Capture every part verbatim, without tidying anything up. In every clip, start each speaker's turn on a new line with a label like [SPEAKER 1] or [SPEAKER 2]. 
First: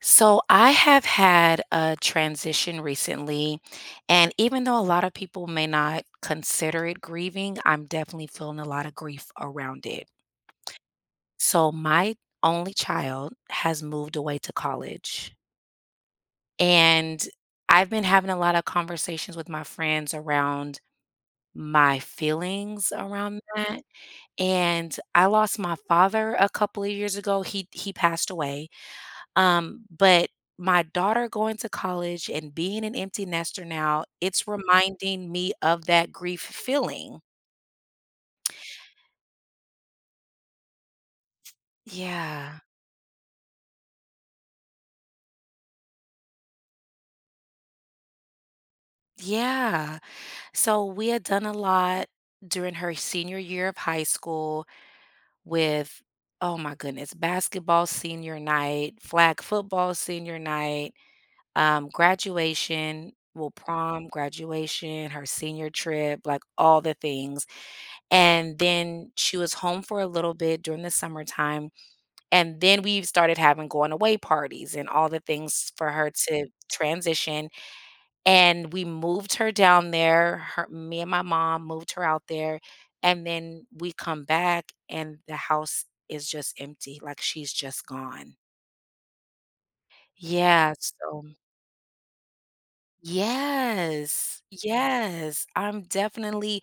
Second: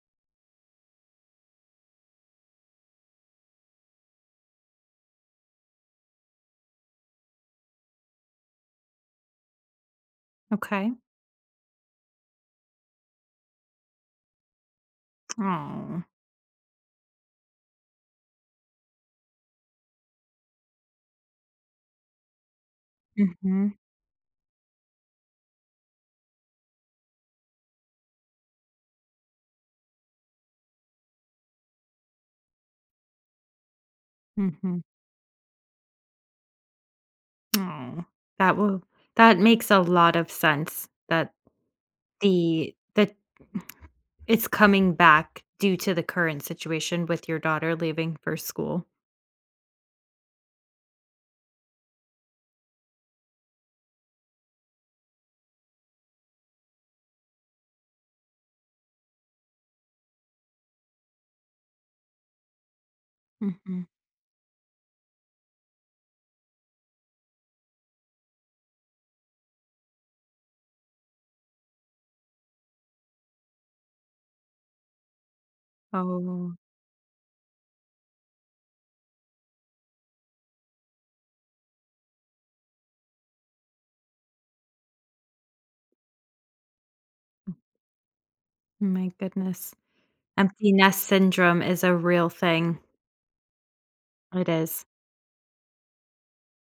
[SPEAKER 1] So I have had a transition recently, and even though a lot of people may not consider it grieving, I'm definitely feeling a lot of grief around it.
[SPEAKER 2] Okay.
[SPEAKER 1] So my only child has moved away to college,
[SPEAKER 2] Oh.
[SPEAKER 1] and I've been having a lot of conversations with my friends around my feelings around
[SPEAKER 2] Mhm.
[SPEAKER 1] that. And I lost my father a couple of years ago. He he passed away. Um, but my daughter going to college and being an empty nester now, it's
[SPEAKER 2] Mhm.
[SPEAKER 1] reminding me of that grief feeling.
[SPEAKER 2] Oh. That will that makes a lot of sense that
[SPEAKER 1] Yeah.
[SPEAKER 2] the that it's coming back due to the current situation with your daughter leaving for school.
[SPEAKER 1] Yeah. So we had done a lot during her senior year of high school with, oh my goodness, basketball senior night, flag football senior night, um, graduation, well,
[SPEAKER 2] Mhm.
[SPEAKER 1] prom, graduation, her senior trip, like all the things. And then she was home for a little bit during the summertime, and then we started having going away parties and all the things for her to
[SPEAKER 2] Oh
[SPEAKER 1] transition, and we moved her down there, her me and my mom moved her out there, and then we come back and the house is just empty, like, she's just gone.
[SPEAKER 2] my goodness. Empty
[SPEAKER 1] Yeah,
[SPEAKER 2] nest
[SPEAKER 1] so
[SPEAKER 2] syndrome is a real thing.
[SPEAKER 1] yes,
[SPEAKER 2] It is.
[SPEAKER 1] yes. I'm definitely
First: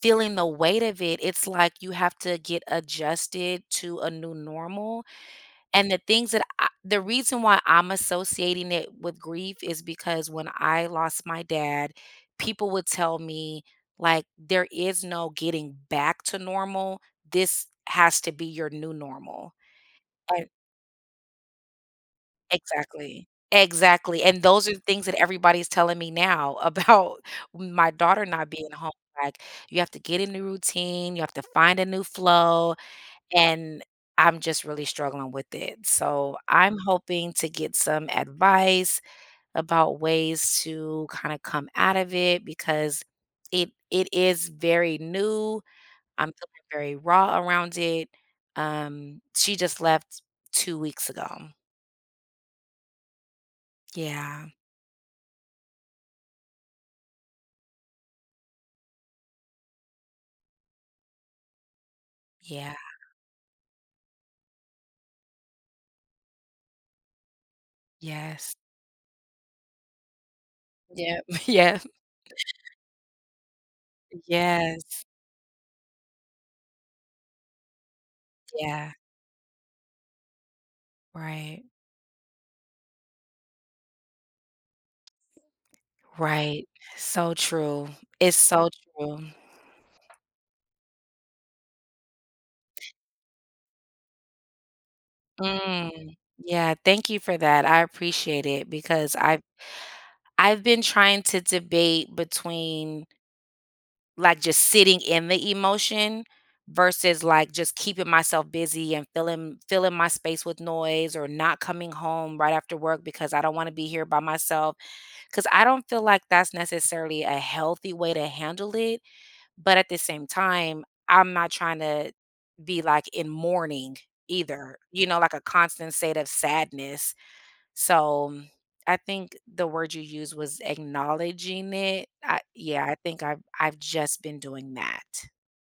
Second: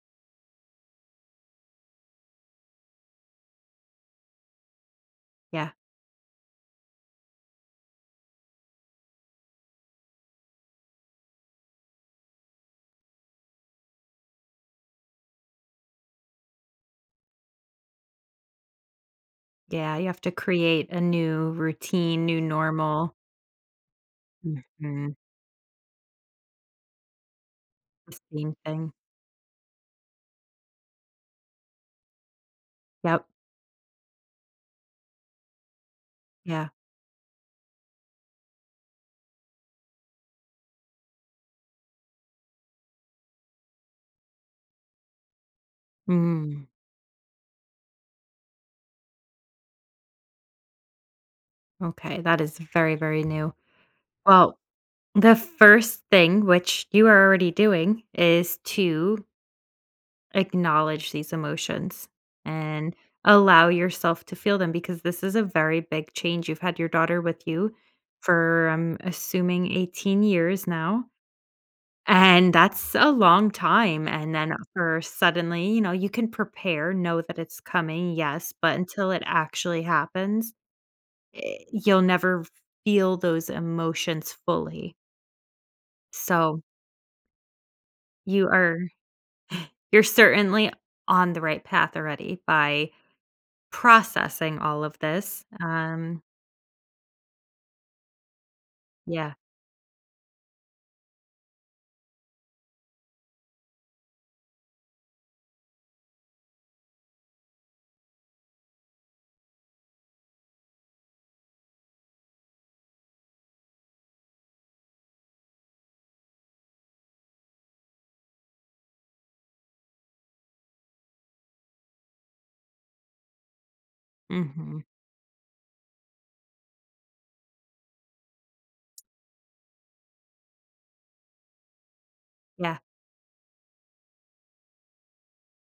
[SPEAKER 1] feeling the weight of it. It's like you have to get adjusted to a new normal.
[SPEAKER 2] Yeah.
[SPEAKER 1] And the things that I, the reason why I'm associating it with grief is because when I lost my dad, people would tell me, like, there is no getting back to normal. This has to be your new normal.
[SPEAKER 2] Yeah, you have to create a new routine, new normal.
[SPEAKER 1] Exactly. Exactly, and those are the things
[SPEAKER 2] Mhm.
[SPEAKER 1] that everybody's telling me now about my
[SPEAKER 2] The
[SPEAKER 1] daughter not
[SPEAKER 2] same
[SPEAKER 1] being
[SPEAKER 2] thing.
[SPEAKER 1] home, like, "You have to get in the routine, you have to find a new flow,"
[SPEAKER 2] Yep.
[SPEAKER 1] and I'm just really struggling with it, so
[SPEAKER 2] Yeah.
[SPEAKER 1] I'm hoping to get some advice about ways to kinda come out of it because it it is very new, I'm feeling
[SPEAKER 2] Mm.
[SPEAKER 1] very raw around it, um, she just left two weeks ago.
[SPEAKER 2] Okay, that is very, very new.
[SPEAKER 1] Yeah,
[SPEAKER 2] Well, the first thing, which you are already doing, is to acknowledge these emotions
[SPEAKER 1] yeah.
[SPEAKER 2] and allow yourself to feel them because this is a very big change. You've had your daughter with you
[SPEAKER 1] Yes.
[SPEAKER 2] for, I'm assuming, eighteen years now.
[SPEAKER 1] Yep. Yeah.
[SPEAKER 2] And that's a long time. And then for
[SPEAKER 1] Yes.
[SPEAKER 2] suddenly, you know, you can prepare, know that it's coming, yes, but
[SPEAKER 1] Yeah.
[SPEAKER 2] until it actually happens, Eh,
[SPEAKER 1] Right.
[SPEAKER 2] you'll never feel those emotions fully. So,
[SPEAKER 1] Right. So true. It's
[SPEAKER 2] you
[SPEAKER 1] so
[SPEAKER 2] are
[SPEAKER 1] true.
[SPEAKER 2] you're certainly on the right path already by processing all of this.
[SPEAKER 1] Mm.
[SPEAKER 2] Um,
[SPEAKER 1] Yeah, thank you for that. I appreciate it because
[SPEAKER 2] yeah.
[SPEAKER 1] I've I've been trying to debate between, like, just sitting in the emotion versus, like, just keeping myself busy and filling filling my space with noise or not coming home right after work because I don't wanna be here by myself because I don't feel like that's necessarily a healthy way to handle it. But at the same time, I'm not trying to be like in mourning either,
[SPEAKER 2] Mhm.
[SPEAKER 1] you know, like a constant state of sadness. So mm, I think the word you used was acknowledging it. I,
[SPEAKER 2] Yeah.
[SPEAKER 1] yeah, I think I've I've just been doing that.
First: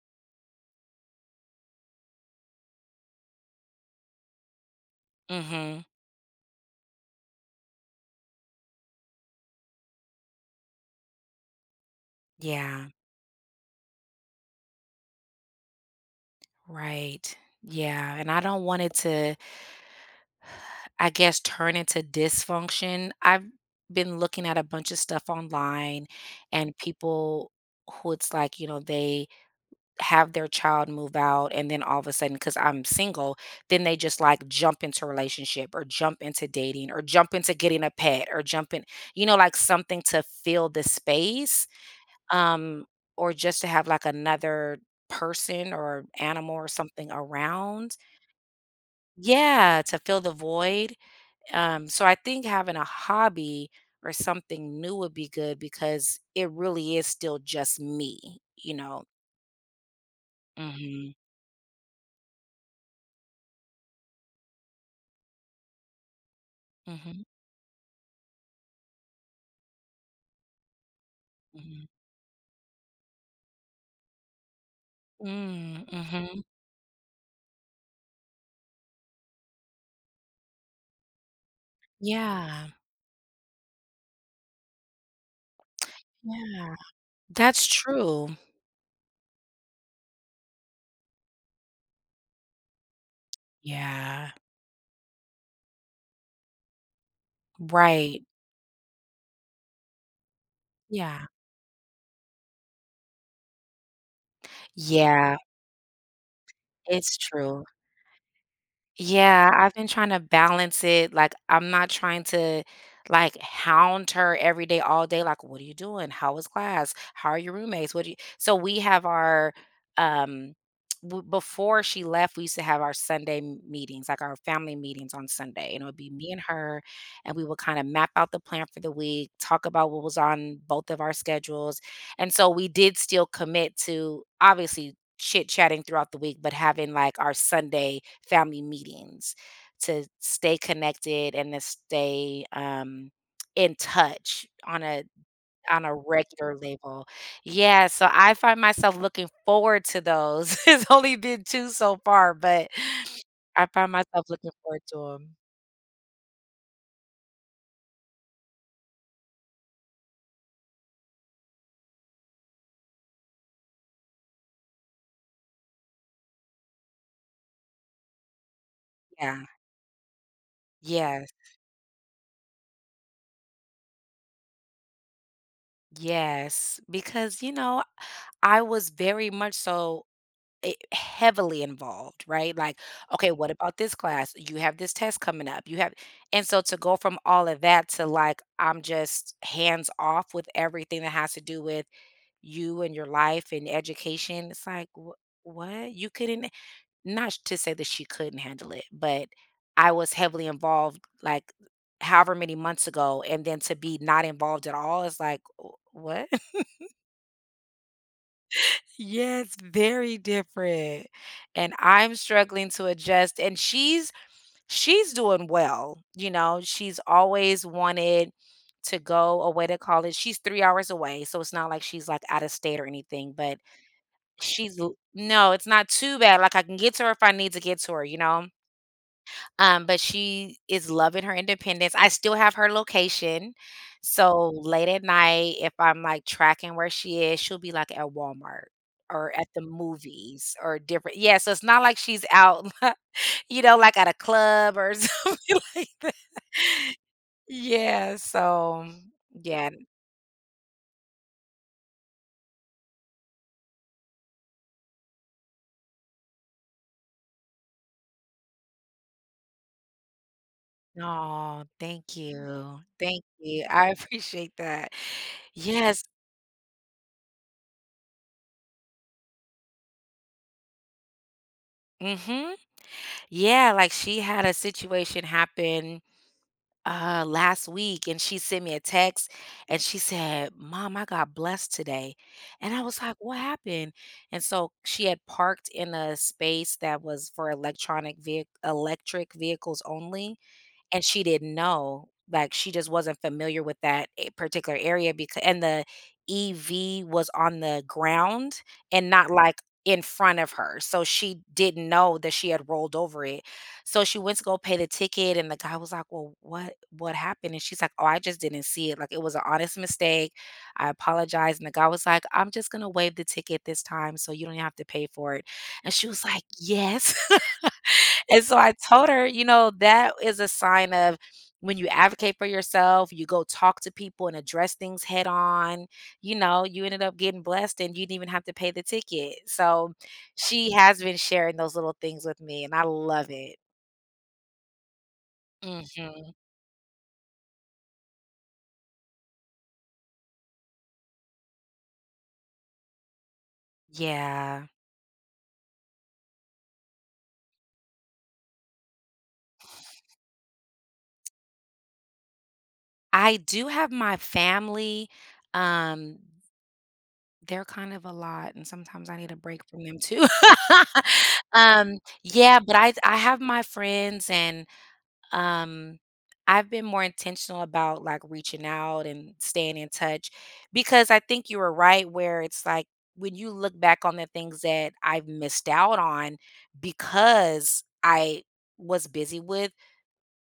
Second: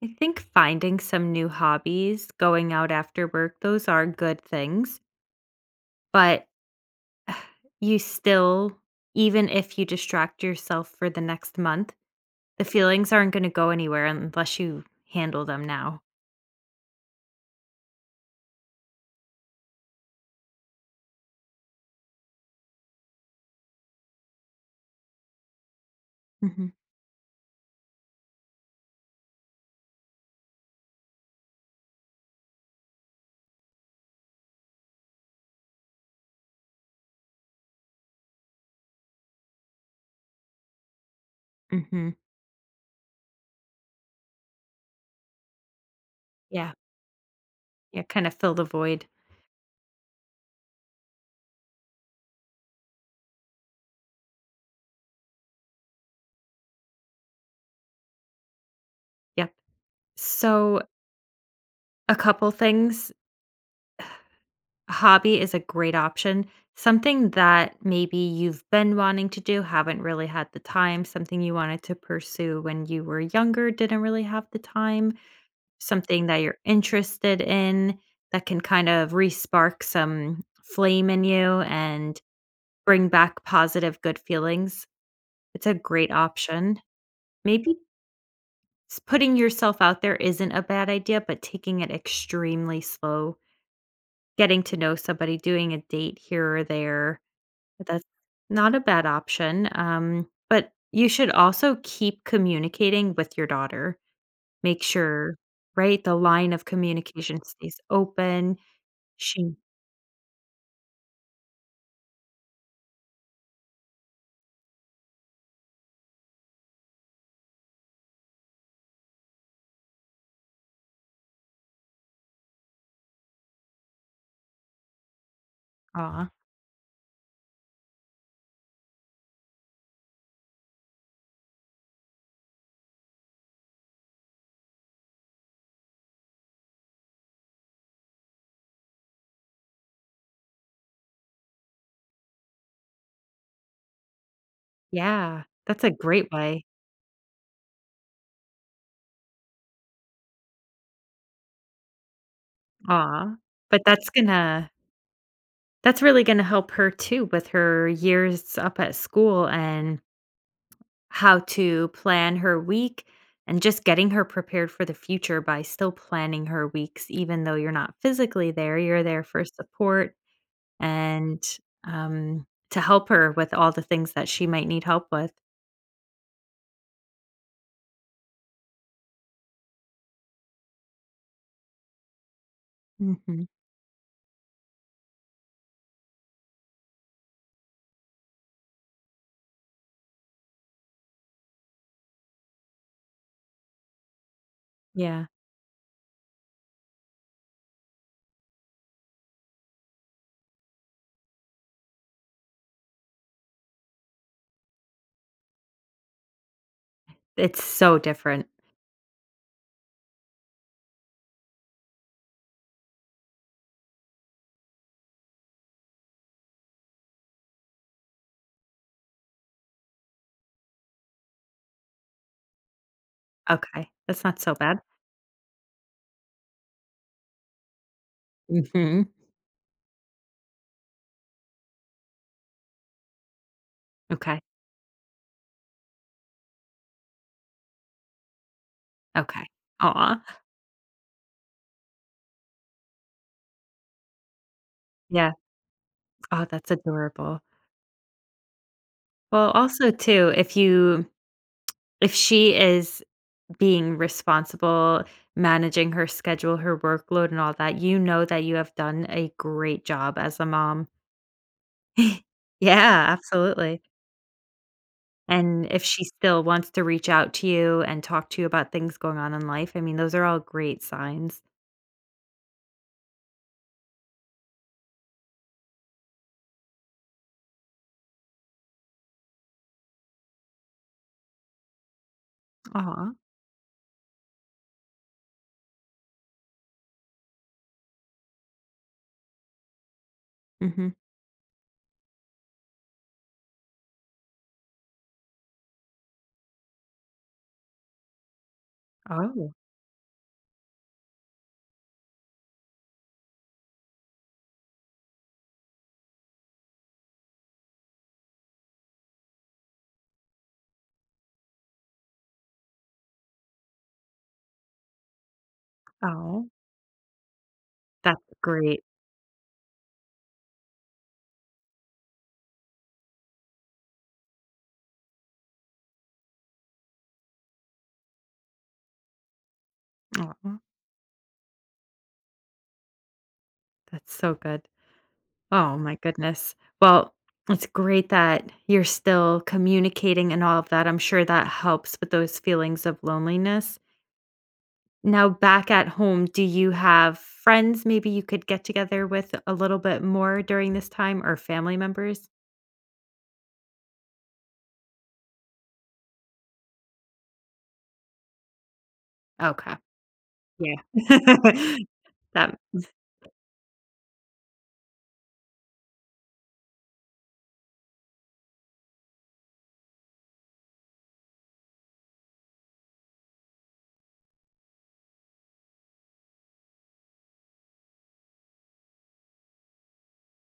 [SPEAKER 2] I think finding some new hobbies, going out after work, those are good things,
[SPEAKER 1] Hmm.
[SPEAKER 2] but you still even if you distract yourself for the next month, the
[SPEAKER 1] Yeah,
[SPEAKER 2] feelings aren't gonna go anywhere unless you handle them now.
[SPEAKER 1] right. Yeah. And I don't want it to, I guess, turn into dysfunction. I've been looking at a bunch of stuff online
[SPEAKER 2] Mhm.
[SPEAKER 1] and people who it's like, you know, they have their child move out and then all of a sudden, because I'm single, then they just like jump into relationship or jump into dating or jump into getting a pet or jump in, you know, like something to fill the space,
[SPEAKER 2] Mhm.
[SPEAKER 1] um or just to have like another person or animal or
[SPEAKER 2] Yeah.
[SPEAKER 1] something around,
[SPEAKER 2] Yeah, kind of fill the void.
[SPEAKER 1] yeah, to fill the void. um so I think having a hobby or something new would be good because it really is still just me, you know.
[SPEAKER 2] Yep. So,
[SPEAKER 1] Hmm.
[SPEAKER 2] a couple things. Hobby is a great option.
[SPEAKER 1] Hmm.
[SPEAKER 2] Something that maybe you've been wanting to do, haven't really had the time, something you wanted to pursue when you were younger, didn't really have the time,
[SPEAKER 1] Mm,
[SPEAKER 2] something that
[SPEAKER 1] mhm.
[SPEAKER 2] you're interested in that can kind of re-spark some flame in you and
[SPEAKER 1] Yeah,
[SPEAKER 2] bring back positive, good feelings. It's a great
[SPEAKER 1] yeah.
[SPEAKER 2] option.
[SPEAKER 1] That's
[SPEAKER 2] Maybe
[SPEAKER 1] true.
[SPEAKER 2] S putting yourself out there isn't a bad idea, but taking it extremely slow,
[SPEAKER 1] Yeah,
[SPEAKER 2] getting to know somebody, doing a date here or there, that's
[SPEAKER 1] right.
[SPEAKER 2] not a bad option, um, but you
[SPEAKER 1] Yeah.
[SPEAKER 2] should also keep communicating with your daughter. Make sure
[SPEAKER 1] Yeah,
[SPEAKER 2] right, the line of
[SPEAKER 1] it's
[SPEAKER 2] communication
[SPEAKER 1] true.
[SPEAKER 2] stays open.
[SPEAKER 1] Yeah,
[SPEAKER 2] She
[SPEAKER 1] I've been trying to balance it, like, I'm not trying to, like, hound her every day, all day, like, "What are you doing? How was class? How are your roommates? What do you?" So, we have our, um w before she left, we used to have our Sunday m meetings, like, our family meetings on Sunday, and it would be
[SPEAKER 2] Aw,
[SPEAKER 1] me and her, and we would kinda map out the plan for the week, talk about what was on both of our schedules, and so we did still commit to obviously chit chatting throughout the week, but having like our Sunday family meetings to stay connected and to stay um, in touch on a
[SPEAKER 2] yeah, that's
[SPEAKER 1] on
[SPEAKER 2] a
[SPEAKER 1] a
[SPEAKER 2] great
[SPEAKER 1] regular
[SPEAKER 2] way.
[SPEAKER 1] level. Yeah, so I find myself looking forward to those. It's only been two so far, but
[SPEAKER 2] Aw,
[SPEAKER 1] I
[SPEAKER 2] but
[SPEAKER 1] find
[SPEAKER 2] that's
[SPEAKER 1] myself looking
[SPEAKER 2] gonna
[SPEAKER 1] forward to them.
[SPEAKER 2] that's really gonna help her too with her years up at school and how to plan her week and just getting her prepared for the future by still planning her weeks, even though you're not physically there, you're there
[SPEAKER 1] Yeah.
[SPEAKER 2] for support
[SPEAKER 1] Yes.
[SPEAKER 2] and um, to help her with all the things that she might need help with.
[SPEAKER 1] Yes. Because you know, I was very much so, eh, heavily involved, right? Like, okay,
[SPEAKER 2] Mhm.
[SPEAKER 1] what about this class? You have this test coming up. You have, and so to go from all of that to like, I'm just hands off with everything that has to do with you and your life and education. It's like, wh-
[SPEAKER 2] Yeah,
[SPEAKER 1] what? You couldn't, not to say that she couldn't handle it, but I was heavily involved, like, however many months ago. And then to be not involved at all is like, "Wh- what?"
[SPEAKER 2] it's so different.
[SPEAKER 1] Yes, very different. And I'm struggling to adjust, and she's she's doing well, you know, she's always wanted to go away to college. She's three hours away, so it's not like she's, like, out of state or anything, but
[SPEAKER 2] Okay, that's not so
[SPEAKER 1] she's
[SPEAKER 2] bad.
[SPEAKER 1] l no, it's not too bad, like, I can get to her if I need to get to her, you know?
[SPEAKER 2] Hmm.
[SPEAKER 1] Um, but she is loving her independence. I still have her location.
[SPEAKER 2] Okay,
[SPEAKER 1] So late at night, if I'm like tracking where she is, she'll be like at Walmart or
[SPEAKER 2] okay.
[SPEAKER 1] at the
[SPEAKER 2] Aw,
[SPEAKER 1] movies or different. Yeah, so it's not like she's out, you know, like at a club or
[SPEAKER 2] yeah.
[SPEAKER 1] something like that.
[SPEAKER 2] Oh, that's adorable.
[SPEAKER 1] Yeah, so
[SPEAKER 2] Well,
[SPEAKER 1] yeah.
[SPEAKER 2] also too, if you if she is being responsible, managing her schedule, her workload, and all that, you know that you have done a great job as a mom.
[SPEAKER 1] No, thank you.
[SPEAKER 2] Yeah,
[SPEAKER 1] Thank you.
[SPEAKER 2] absolutely.
[SPEAKER 1] I appreciate that.
[SPEAKER 2] And if she
[SPEAKER 1] Yes.
[SPEAKER 2] still wants to reach out to you and talk to you about things going on in life, I mean, those are all great signs.
[SPEAKER 1] Hmm. Yeah, like she had a situation happen uh last week, and she sent me a text, and she said, "Mom, I got blessed today." And I was
[SPEAKER 2] Aw.
[SPEAKER 1] like, "What happened?" And so she had parked in a space that was for electronic vehicle electric vehicles only,
[SPEAKER 2] Mhm.
[SPEAKER 1] and she didn't know, like, she just wasn't familiar with that a particular area, because and the E V was on the ground and not,
[SPEAKER 2] Oh.
[SPEAKER 1] like, in front of her, so she didn't know that she had rolled over it. So she went to go pay the ticket, and the guy was like, "Well, what what happened?" And she's like, "Oh, I just didn't see it, like, it was an honest mistake. I apologize." And the guy was like, "I'm just gonna waive the ticket this time so you don't have to pay for it." And she was like,
[SPEAKER 2] Oh,
[SPEAKER 1] "Yes."
[SPEAKER 2] that's
[SPEAKER 1] And so I
[SPEAKER 2] great.
[SPEAKER 1] told her, you know, that is a sign of when you advocate for yourself, you go talk to people and address things head on, you know, you ended up getting blessed and you didn't even have to pay the ticket. So
[SPEAKER 2] Aw,
[SPEAKER 1] she has been sharing those little things with me, and I love it.
[SPEAKER 2] that's so good. Oh my
[SPEAKER 1] Mhm.
[SPEAKER 2] goodness. Well, it's great that you're still communicating and all of that. I'm sure that helps with those feelings of loneliness.
[SPEAKER 1] Yeah.
[SPEAKER 2] Now back at home, do you have friends maybe you could get together with a little bit more during this time or family members?
[SPEAKER 1] I do have my family. Um, they're kind of a lot, and sometimes I need a break
[SPEAKER 2] Okay.
[SPEAKER 1] from them too.
[SPEAKER 2] Yeah.
[SPEAKER 1] um,
[SPEAKER 2] That
[SPEAKER 1] yeah, but I I have my friends, and um I've been more intentional about like reaching out and staying in touch, because I think you were right where it's like when you look back on the things that I've missed out on because I was busy with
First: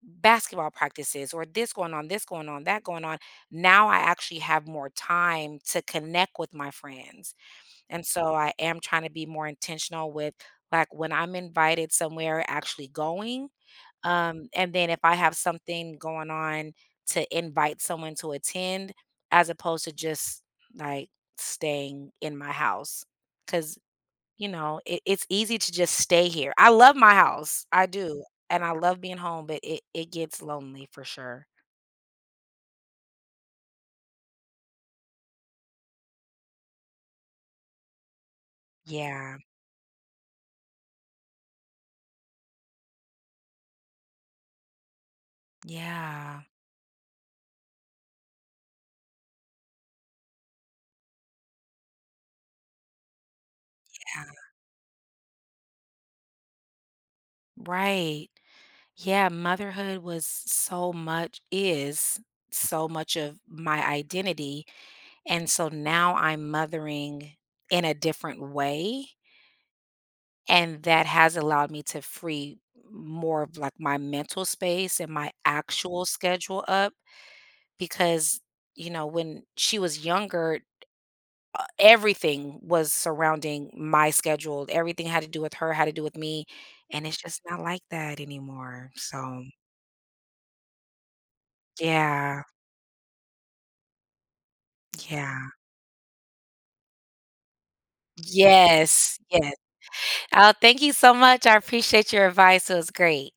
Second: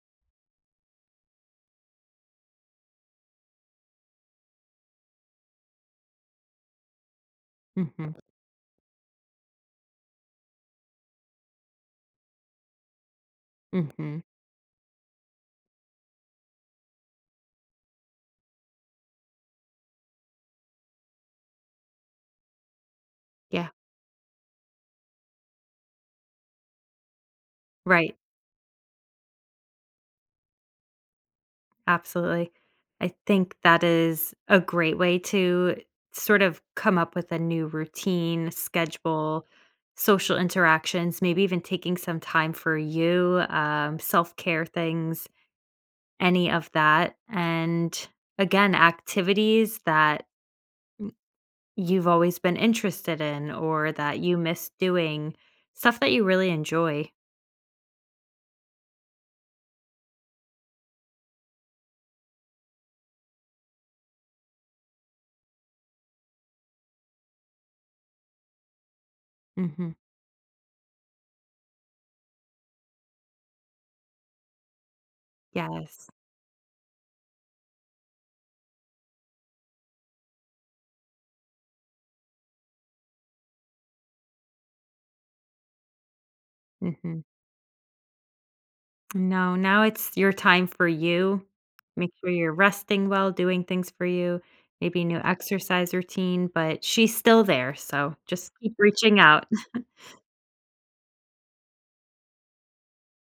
[SPEAKER 1] basketball practices or this going on, this going on, that going on. Now I actually have more time to connect with my friends. And
[SPEAKER 2] Mhm,
[SPEAKER 1] so I am trying to be more intentional with like when I'm invited somewhere, actually going,
[SPEAKER 2] mhm.
[SPEAKER 1] um, and then if I have something going on, to invite someone to attend as opposed to just like staying in my house.
[SPEAKER 2] Yeah,
[SPEAKER 1] Cause, you know, it, it's easy to just stay here. I love my house. I
[SPEAKER 2] right,
[SPEAKER 1] do. And I love being home, but it, it gets lonely for sure.
[SPEAKER 2] absolutely. I think that is a great way to sort of come up with a new routine,
[SPEAKER 1] Yeah.
[SPEAKER 2] schedule, social interactions, maybe even taking some time for you, um, self-care things.
[SPEAKER 1] Yeah.
[SPEAKER 2] Any of that. And again, activities that you've always been interested in or that you miss doing, stuff that you really enjoy.
[SPEAKER 1] Right. Yeah. Motherhood was so much, is so much of my identity. And so now I'm mothering in a different way,
[SPEAKER 2] Hmm.
[SPEAKER 1] and that has allowed me to free more of like my mental space and my actual
[SPEAKER 2] Yes.
[SPEAKER 1] schedule up, because you know when she was younger, everything was surrounding my schedule, everything had to do with her had to do with me, and it's
[SPEAKER 2] Hmm.
[SPEAKER 1] just not like that anymore. So
[SPEAKER 2] No, now it's your time for you. Make sure
[SPEAKER 1] yeah,
[SPEAKER 2] you're resting well, doing things for you, maybe a new
[SPEAKER 1] yeah,
[SPEAKER 2] exercise routine, but she's still there. So just keep
[SPEAKER 1] yes,
[SPEAKER 2] reaching out.
[SPEAKER 1] yes, oh thank you so much, I appreciate your advice, it was great.